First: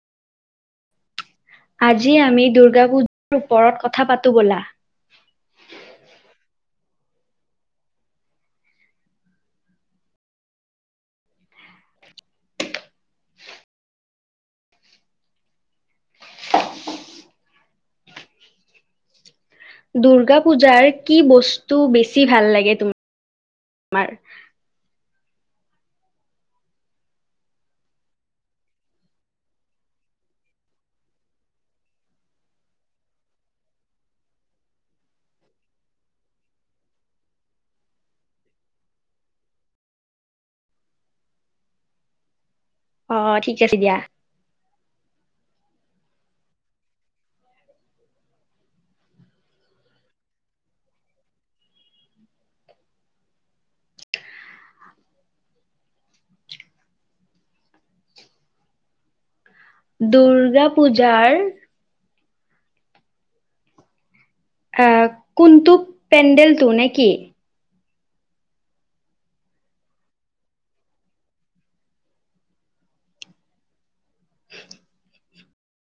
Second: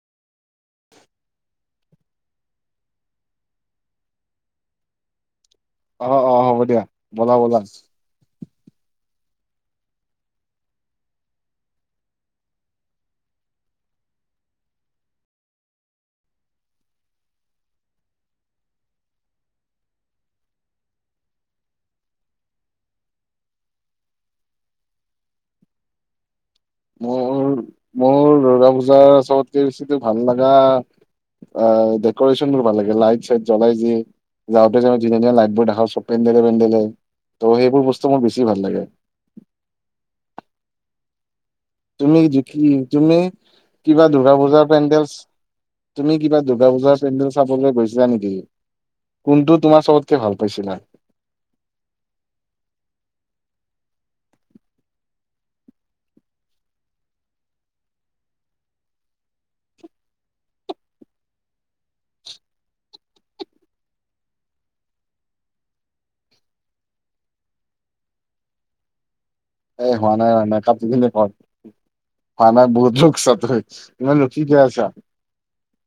[unintelligible] আজি আমি দুৰ্গা পূজাৰ ওপৰত কথা পাতোঁ ব'লা। অ' অ' হ'ব দিয়া, ব'লা ব'লা। দূৰ্গা পূজাৰ কি বস্তু বেছি ভাল লাগে তোমাৰ? মোৰ মোৰ দুৰ্গা পূজাৰ চ'বতকে বেছিটো ভাল লাগা অ' ডেক'ৰেশ্যন বোৰ ভাল লাগে, লাইট চাইট জ্বলাই যে যাওঁতে যাও ধনে ধুনীয়া ধুনীয়া লাইট বোৰ দেখা চব পেডেলে পেডেলে ত' সেইবোৰ বস্তু মোৰ বেছি ভাল লাগে। তুমি যিকি কি তুমি অ' ঠিক আছে দিয়া। কিবা দূৰ্গা পূজাৰ পেণ্ডেল তুমি কিবা দুৰ্গা পূজাৰ পেণ্ডেল চাবলে গৈছিলা নেকি? কোনটো তোমাৰ চ'বতকে ভাল পাইছিলা? দুৰ্গা পূজাৰ এ' কোনটো পেণ্ডেলটো নে কি? এ হোৱা নাই ও মেকাপ টো বেলেগ ক'ৰ খানাৰ বহুত লোক [unintelligible] হৈ, ইমান ৰখি কিয় আছা?